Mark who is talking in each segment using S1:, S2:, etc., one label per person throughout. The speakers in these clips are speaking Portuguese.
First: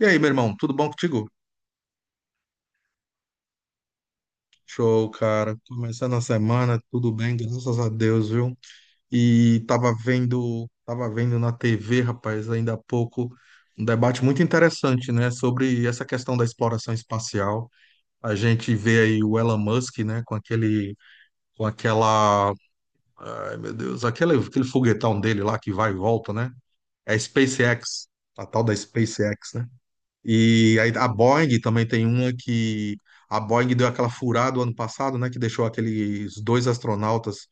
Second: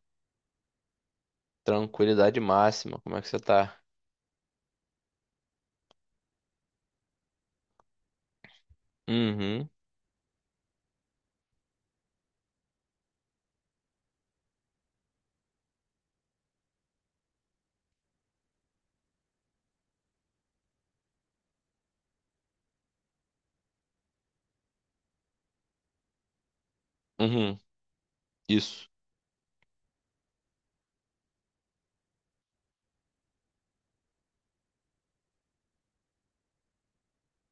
S1: E aí, meu irmão, tudo bom contigo?
S2: Tranquilidade máxima. Como é que você tá?
S1: Show, cara. Começando a semana, tudo bem, graças a Deus, viu? E
S2: Uhum.
S1: tava vendo na TV, rapaz, ainda há pouco, um debate muito interessante, né, sobre essa questão da exploração espacial. A gente vê aí o Elon Musk, né, com aquele, com aquela, ai, meu Deus, aquele, aquele foguetão dele lá que vai e volta, né? É a
S2: Uhum.
S1: SpaceX, a tal da
S2: Isso.
S1: SpaceX, né? E aí a Boeing também tem uma que a Boeing deu aquela furada o ano passado, né, que deixou aqueles dois astronautas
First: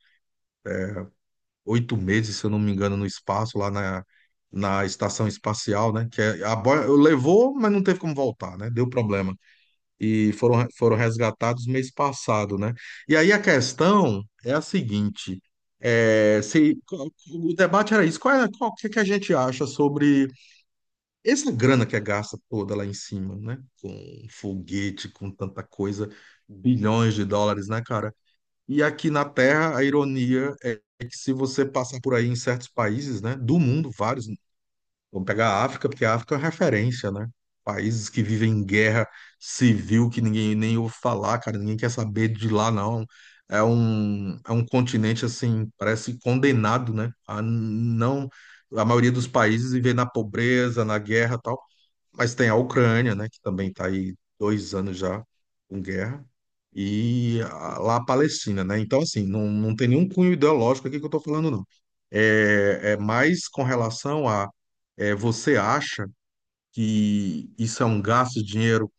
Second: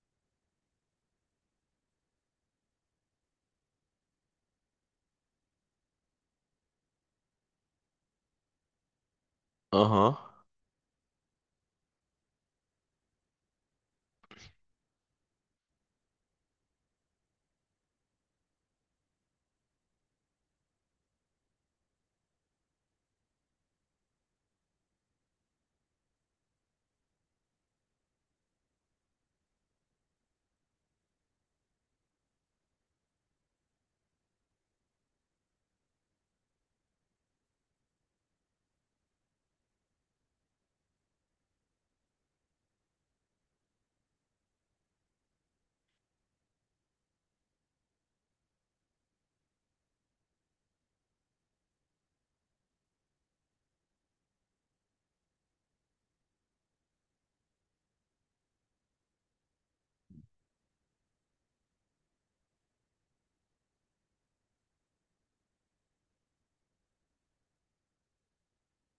S1: 8 meses, se eu não me engano, no espaço lá na estação espacial, né, a Boeing levou, mas não teve como voltar, né, deu problema
S2: Aham.
S1: e foram resgatados mês passado, né. E aí a questão é a seguinte, é, se o debate era isso, qual é, qual o que que a gente acha sobre essa grana que é gasta toda lá em cima, né? Com foguete, com tanta coisa, bilhões de dólares, né, cara? E aqui na Terra, a ironia é que se você passar por aí em certos países, né, do mundo, vários, vamos pegar a África, porque a África é uma referência, né? Países que vivem em guerra civil, que ninguém nem ouve falar, cara, ninguém quer saber de lá, não. É um continente, assim, parece condenado, né? A não, a maioria dos países viver na pobreza, na guerra, tal. Mas tem a Ucrânia, né, que também está aí 2 anos já com guerra, e lá a Palestina, né? Então, assim, não tem nenhum cunho ideológico aqui que eu estou falando, não. É mais com relação a você acha que isso é um gasto de dinheiro?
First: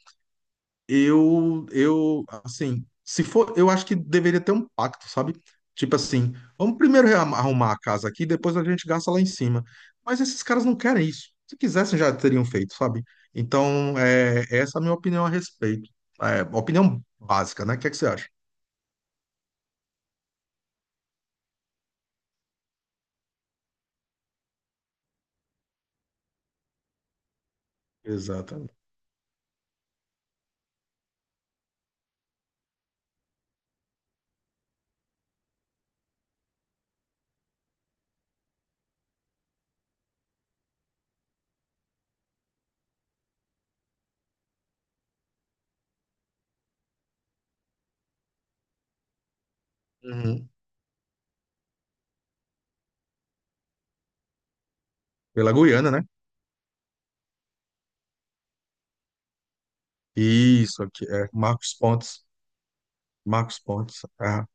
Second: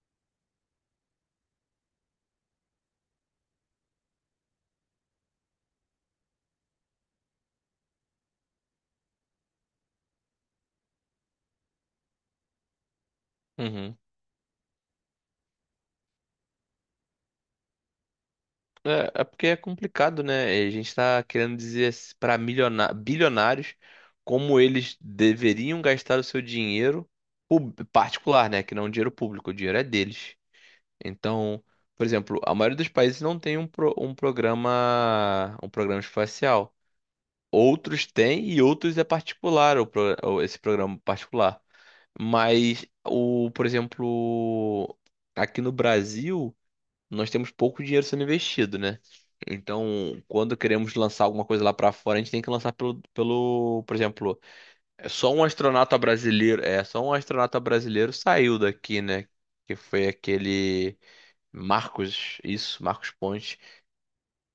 S1: Eu assim, se for, eu acho que deveria ter um pacto, sabe? Tipo assim, vamos primeiro arrumar a casa aqui, depois a gente gasta lá em cima. Mas esses caras não querem isso. Se quisessem, já teriam feito, sabe?
S2: Uhum.
S1: Então, é, essa é a minha opinião a respeito. É, opinião básica, né? O que é que você acha?
S2: É porque é complicado, né? A gente tá querendo dizer para milionários bilionários como eles deveriam gastar o seu dinheiro particular, né? Que
S1: Exatamente.
S2: não é um dinheiro público, o dinheiro é deles. Então, por exemplo, a maioria dos países não tem um programa espacial. Outros têm e outros é particular esse programa particular. Mas por exemplo, aqui no Brasil, nós temos pouco dinheiro sendo investido, né? Então,
S1: Uhum.
S2: quando queremos lançar alguma coisa lá pra fora, a gente tem que lançar por exemplo, é só um
S1: Pela Guiana,
S2: astronauta
S1: né?
S2: brasileiro, é só um astronauta brasileiro saiu daqui, né? Que foi
S1: Isso,
S2: aquele
S1: aqui, é Marcos Pontes.
S2: Marcos, isso, Marcos Pontes.
S1: Marcos Pontes, é,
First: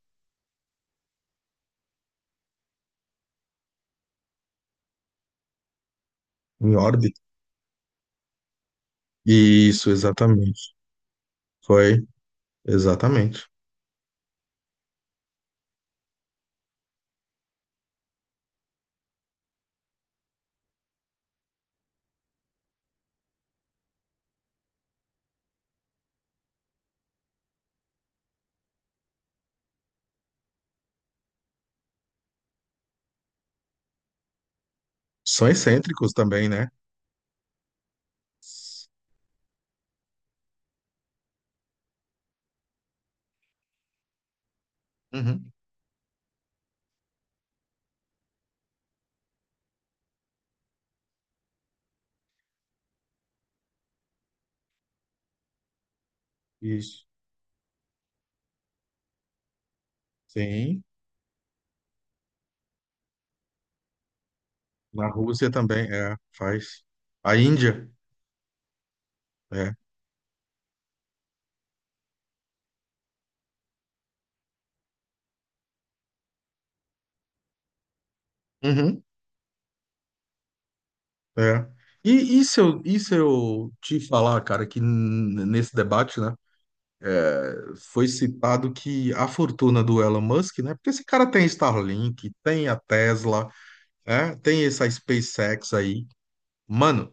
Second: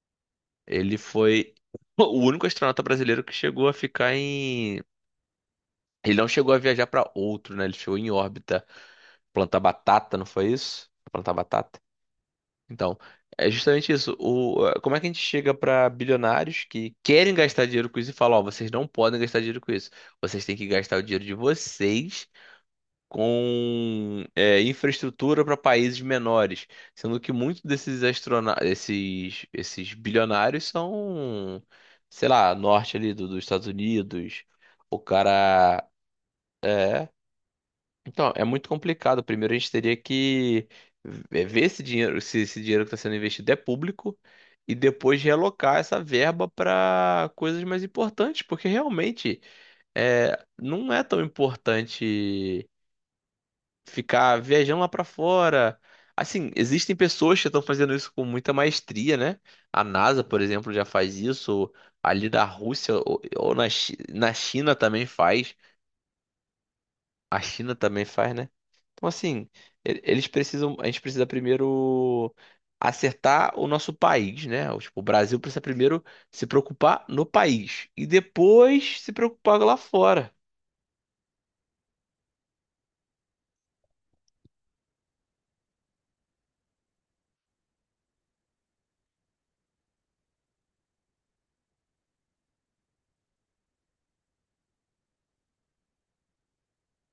S2: Ele foi o único astronauta brasileiro que chegou a ficar em. Ele não chegou a
S1: em
S2: viajar para
S1: órbita.
S2: outro, né? Ele chegou em órbita, plantar
S1: Isso,
S2: batata, não foi
S1: exatamente.
S2: isso? Plantar batata.
S1: Foi,
S2: Então,
S1: exatamente.
S2: é justamente isso. Como é que a gente chega para bilionários que querem gastar dinheiro com isso e fala, ó, vocês não podem gastar dinheiro com isso. Vocês têm que gastar o dinheiro de vocês com infraestrutura para países menores, sendo que muitos desses astrona esses bilionários são, sei lá, norte ali dos Estados Unidos. O
S1: São
S2: cara
S1: excêntricos também, né?
S2: eh, então, é muito complicado. Primeiro, a gente teria que ver esse dinheiro, se esse dinheiro que está sendo investido é público, e depois
S1: Uhum.
S2: realocar essa verba para coisas mais importantes, porque realmente é, não é tão importante ficar viajando lá para fora. Assim, existem
S1: Isso.
S2: pessoas que estão fazendo isso com muita maestria, né? A NASA, por exemplo,
S1: Sim.
S2: já faz isso, ali da Rússia na China também
S1: Na Rússia
S2: faz.
S1: também, é, faz. A
S2: A China
S1: Índia,
S2: também faz, né? Então, assim,
S1: é.
S2: eles precisam. A gente precisa primeiro acertar o nosso país, né? O, tipo, o Brasil precisa primeiro se preocupar no país e depois
S1: Uhum.
S2: se preocupar lá fora.
S1: É. E, e se eu te falar, cara, que nesse debate, né, foi citado que a fortuna do Elon Musk, né, porque esse cara tem Starlink, tem a Tesla, né, tem essa SpaceX aí, mano,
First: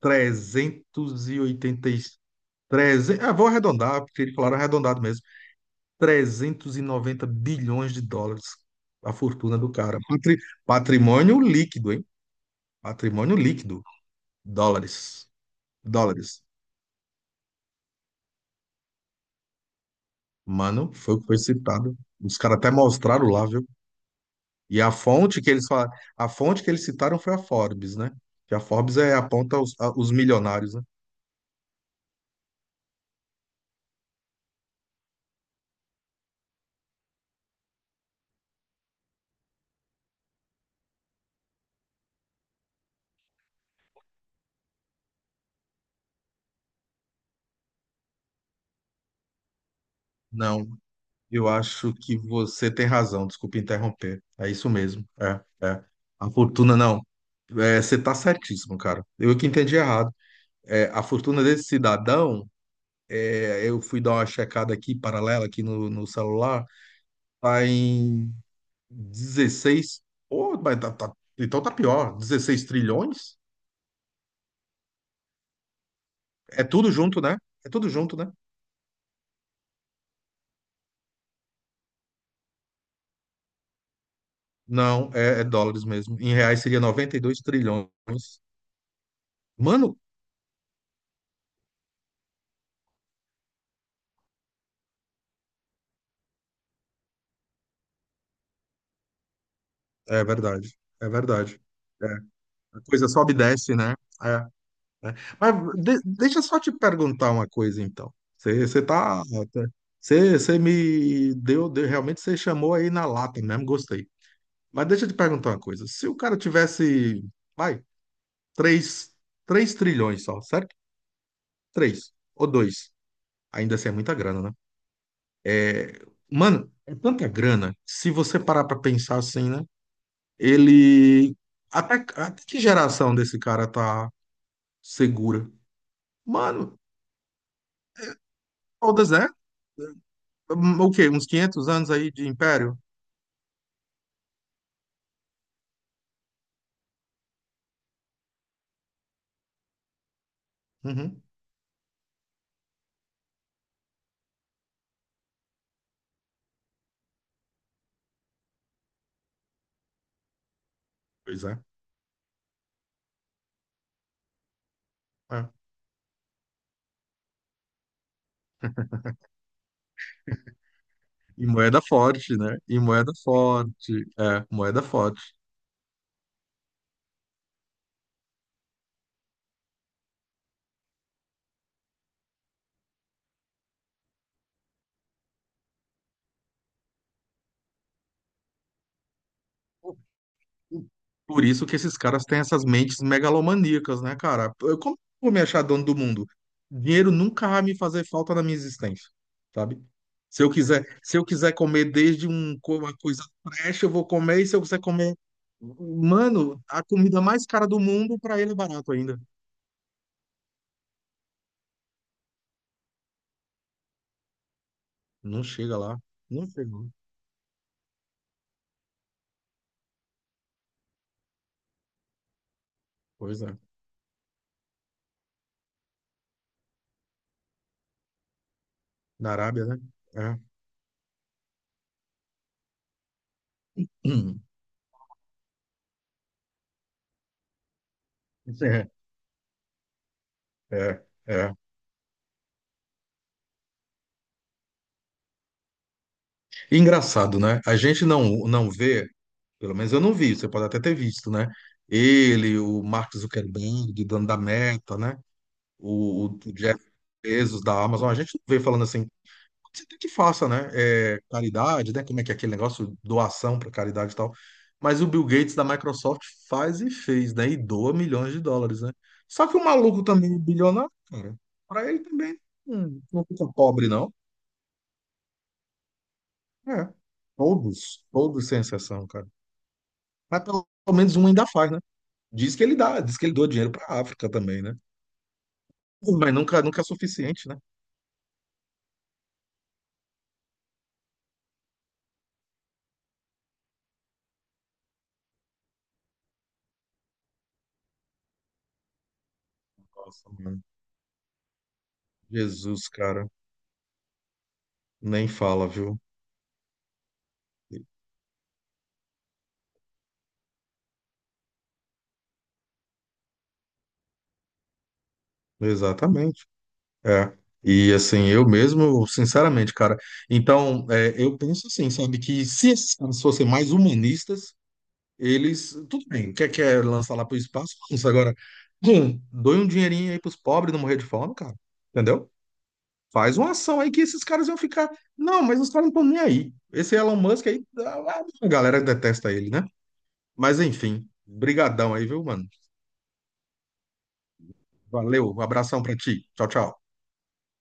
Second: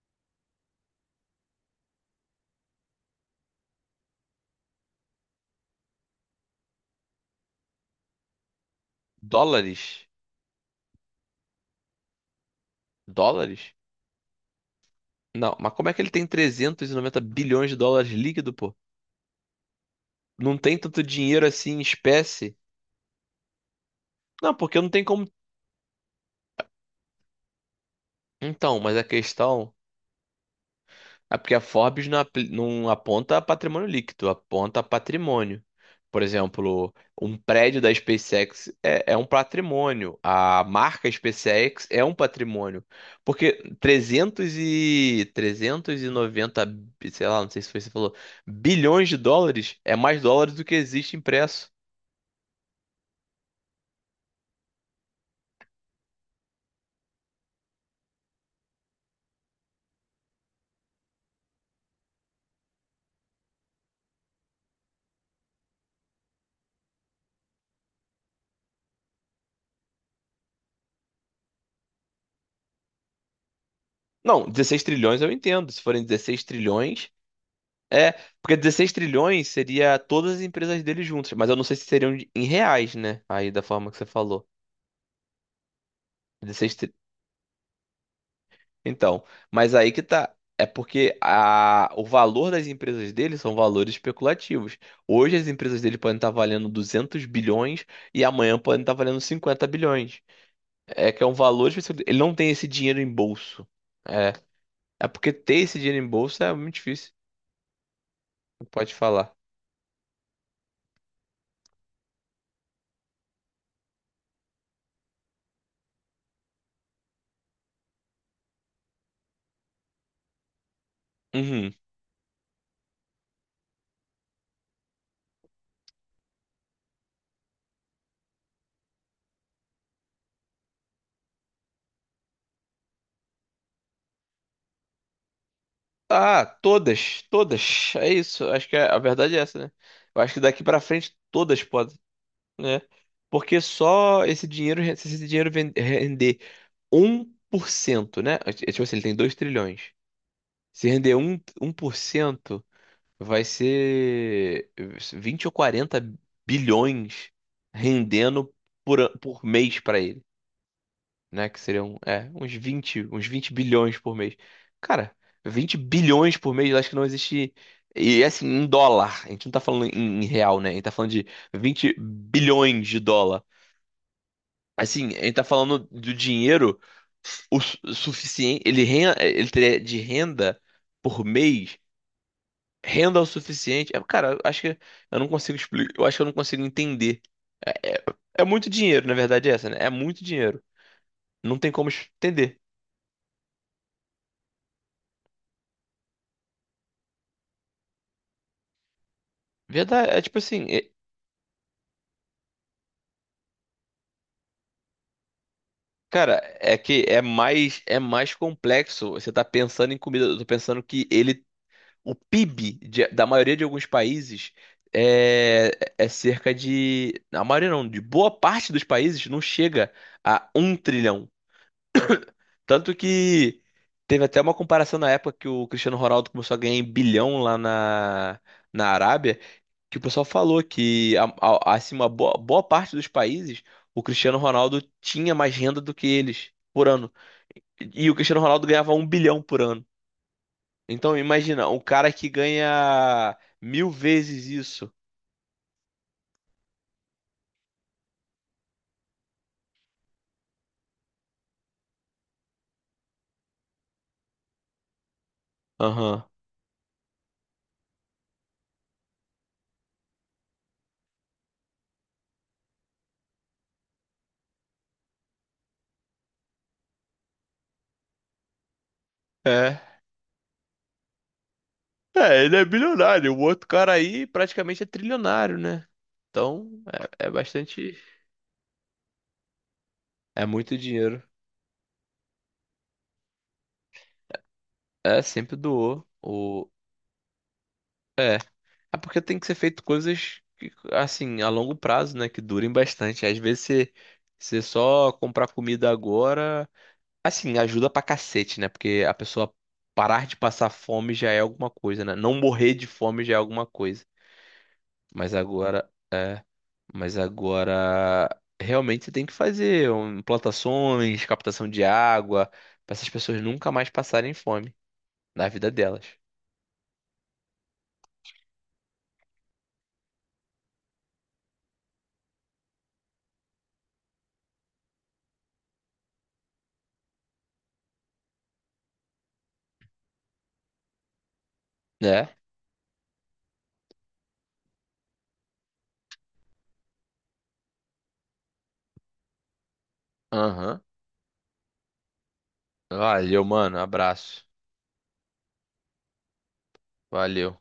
S1: 380 300, ah, vou arredondar, porque eles falaram arredondado mesmo, 390 bilhões de dólares a fortuna do cara.
S2: Dólares?
S1: Patrimônio líquido, hein? Patrimônio
S2: Dólares?
S1: líquido. Dólares.
S2: Não, mas como é que ele tem
S1: Dólares.
S2: 390 bilhões de dólares líquido, pô? Não tem
S1: Mano,
S2: tanto
S1: foi o que foi
S2: dinheiro assim em
S1: citado. Os
S2: espécie?
S1: caras até mostraram lá, viu?
S2: Não, porque
S1: E
S2: não
S1: a
S2: tem como.
S1: fonte que eles falaram, a fonte que eles citaram foi a Forbes, né? Que a
S2: Então, mas
S1: Forbes
S2: a
S1: é aponta
S2: questão.
S1: os, os milionários, né?
S2: É porque a Forbes não aponta patrimônio líquido, aponta patrimônio. Por exemplo, um prédio da SpaceX é um patrimônio, a marca SpaceX é um patrimônio. Porque 300 e 390, sei lá, não sei se foi você falou, bilhões de dólares é mais dólares do
S1: Não,
S2: que existe
S1: eu
S2: impresso.
S1: acho que você tem razão. Desculpa interromper. É isso mesmo. É. A fortuna não. É, você tá certíssimo, cara. Eu que entendi errado. É, a fortuna desse cidadão, é, eu fui dar uma checada aqui, paralela, aqui no celular, tá em 16. Pô, mas então tá pior, 16 trilhões?
S2: Não, dezesseis trilhões eu entendo. Se forem 16
S1: É tudo
S2: trilhões,
S1: junto, né? É tudo
S2: é,
S1: junto, né?
S2: porque 16 trilhões seria todas as empresas dele juntas, mas eu não sei se seriam em reais, né? Aí da forma que você falou.
S1: Não, é dólares mesmo. Em reais
S2: Dezesseis
S1: seria
S2: tri...
S1: 92 trilhões.
S2: Então, mas aí
S1: Mano,
S2: que tá. É porque o valor das empresas dele são valores especulativos. Hoje as empresas dele podem estar valendo 200 bilhões e amanhã podem estar valendo 50 bilhões.
S1: é verdade, é
S2: É que é um
S1: verdade.
S2: valor específico.
S1: É,
S2: Ele não tem esse
S1: a
S2: dinheiro
S1: coisa
S2: em
S1: sobe e
S2: bolso.
S1: desce, né?
S2: É.
S1: É,
S2: É
S1: né?
S2: porque
S1: Mas
S2: ter esse dinheiro em
S1: deixa
S2: bolso
S1: eu
S2: é
S1: só te
S2: muito difícil.
S1: perguntar uma coisa, então. Você você
S2: Pode
S1: tá,
S2: falar.
S1: tá, você você me deu, realmente você chamou aí na lata mesmo, gostei. Mas deixa eu te perguntar uma coisa. Se o cara tivesse, vai, três, 3 trilhões só, certo?
S2: Uhum.
S1: Três ou dois, ainda assim é muita grana, né? Mano, é tanta grana. Se você parar pra pensar assim, né? Ele até que geração desse cara tá segura?
S2: Ah,
S1: Mano,
S2: todas, todas. É isso. Acho que a
S1: todas, né?
S2: verdade é essa, né? Eu acho que daqui pra
S1: Hum, o quê?
S2: frente
S1: Uns
S2: todas
S1: 500 anos
S2: podem,
S1: aí de império?
S2: né? Porque só esse dinheiro, se esse dinheiro render 1%, né? Tipo assim, ele tem 2 trilhões. Se render
S1: Uhum.
S2: um por cento, vai ser 20 ou 40 bilhões rendendo por mês pra ele,
S1: Pois
S2: né?
S1: é.
S2: Que seriam, é, uns 20 bilhões por mês. Cara,
S1: É.
S2: 20 bilhões por mês, eu acho que não existe. E assim, em dólar. A gente não tá falando em, em real, né? A gente tá falando de
S1: E moeda
S2: 20
S1: forte, né? E
S2: bilhões de
S1: moeda
S2: dólar.
S1: forte. É, moeda
S2: Assim, a gente
S1: forte.
S2: tá falando do dinheiro o suficiente. Ele teria de renda por mês. Renda o suficiente. É, cara, eu acho que eu não consigo explicar. Eu acho que eu não consigo entender. É, é, é muito dinheiro, na verdade, é essa, né? É muito dinheiro.
S1: Por
S2: Não
S1: isso
S2: tem
S1: que
S2: como
S1: esses caras têm
S2: entender.
S1: essas mentes megalomaníacas, né, cara? Como eu vou me achar dono do mundo? Dinheiro nunca vai me fazer falta na minha existência, sabe?
S2: Verdade, é tipo
S1: Se eu
S2: assim,
S1: quiser,
S2: é,
S1: se eu quiser comer desde um, uma coisa trash, eu vou comer, e se eu quiser comer,
S2: cara,
S1: mano,
S2: é
S1: a
S2: que
S1: comida mais cara do
S2: é
S1: mundo,
S2: mais
S1: pra ele é barato
S2: complexo.
S1: ainda.
S2: Você tá pensando em comida, eu tô pensando que ele o PIB da maioria de alguns países
S1: Não chega lá.
S2: é
S1: Não
S2: cerca
S1: chega lá.
S2: de, a maioria não, de boa parte dos países não chega a um trilhão. Tanto
S1: Pois é.
S2: que teve até uma comparação na época que o Cristiano Ronaldo começou a ganhar em bilhão lá na
S1: Na
S2: Arábia,
S1: Arábia, né?
S2: que o pessoal
S1: É.
S2: falou que assim boa parte dos países, o Cristiano
S1: Hum.
S2: Ronaldo tinha mais renda do que eles por ano. E o Cristiano Ronaldo ganhava um bilhão por ano.
S1: É,
S2: Então
S1: é, é.
S2: imagina, um cara que ganha mil vezes isso.
S1: Engraçado, né? A gente não vê, pelo menos eu não vi, você pode até ter visto, né? Ele, o Mark Zuckerberg, dono da Meta, né?
S2: Aham.
S1: O Jeff Bezos da Amazon, a gente não vê falando assim, você tem que faça, né? É, caridade, né? Como é que é aquele negócio, doação para caridade e tal. Mas o Bill Gates da Microsoft faz e fez, né? E doa milhões de dólares, né? Só que o
S2: É.
S1: maluco também, é bilionário, cara, para ele também
S2: É, ele é
S1: não
S2: bilionário. O
S1: fica
S2: outro
S1: pobre,
S2: cara
S1: não.
S2: aí praticamente é trilionário, né? Então
S1: É.
S2: é, é bastante.
S1: Todos, todos sem exceção, cara. Mas
S2: É
S1: pelo
S2: muito
S1: menos
S2: dinheiro.
S1: um ainda faz, né? Diz que ele dá, diz que ele doa dinheiro para a África também, né?
S2: É, sempre doou.
S1: Mas nunca,
S2: O...
S1: nunca é suficiente, né?
S2: É porque tem que ser feito coisas que, assim, a longo prazo, né? Que durem bastante. Às vezes você, você só comprar comida agora. Assim, ajuda pra cacete, né? Porque a pessoa parar
S1: Nossa,
S2: de
S1: mano.
S2: passar fome já é alguma coisa, né? Não morrer de
S1: Jesus,
S2: fome
S1: cara,
S2: já é alguma coisa.
S1: nem
S2: Mas
S1: fala,
S2: agora,
S1: viu?
S2: é, mas agora realmente você tem que fazer um, plantações, captação de água, pra essas pessoas nunca mais passarem fome na vida delas,
S1: Exatamente. É. E assim, eu mesmo, sinceramente, cara. Então, é, eu penso assim, sabe, que se esses caras fossem mais humanistas, eles. Tudo bem, quer lançar lá pro espaço? Lança agora. Doe um dinheirinho aí pros pobres não morrer de fome, cara. Entendeu?
S2: né?
S1: Faz uma ação aí que esses caras iam ficar. Não, mas os caras não estão nem aí. Esse Elon Musk aí, a galera detesta ele, né? Mas
S2: Aham.
S1: enfim, brigadão aí, viu, mano?
S2: Valeu, mano. Abraço.
S1: Valeu, um abração pra ti. Tchau, tchau.
S2: Valeu.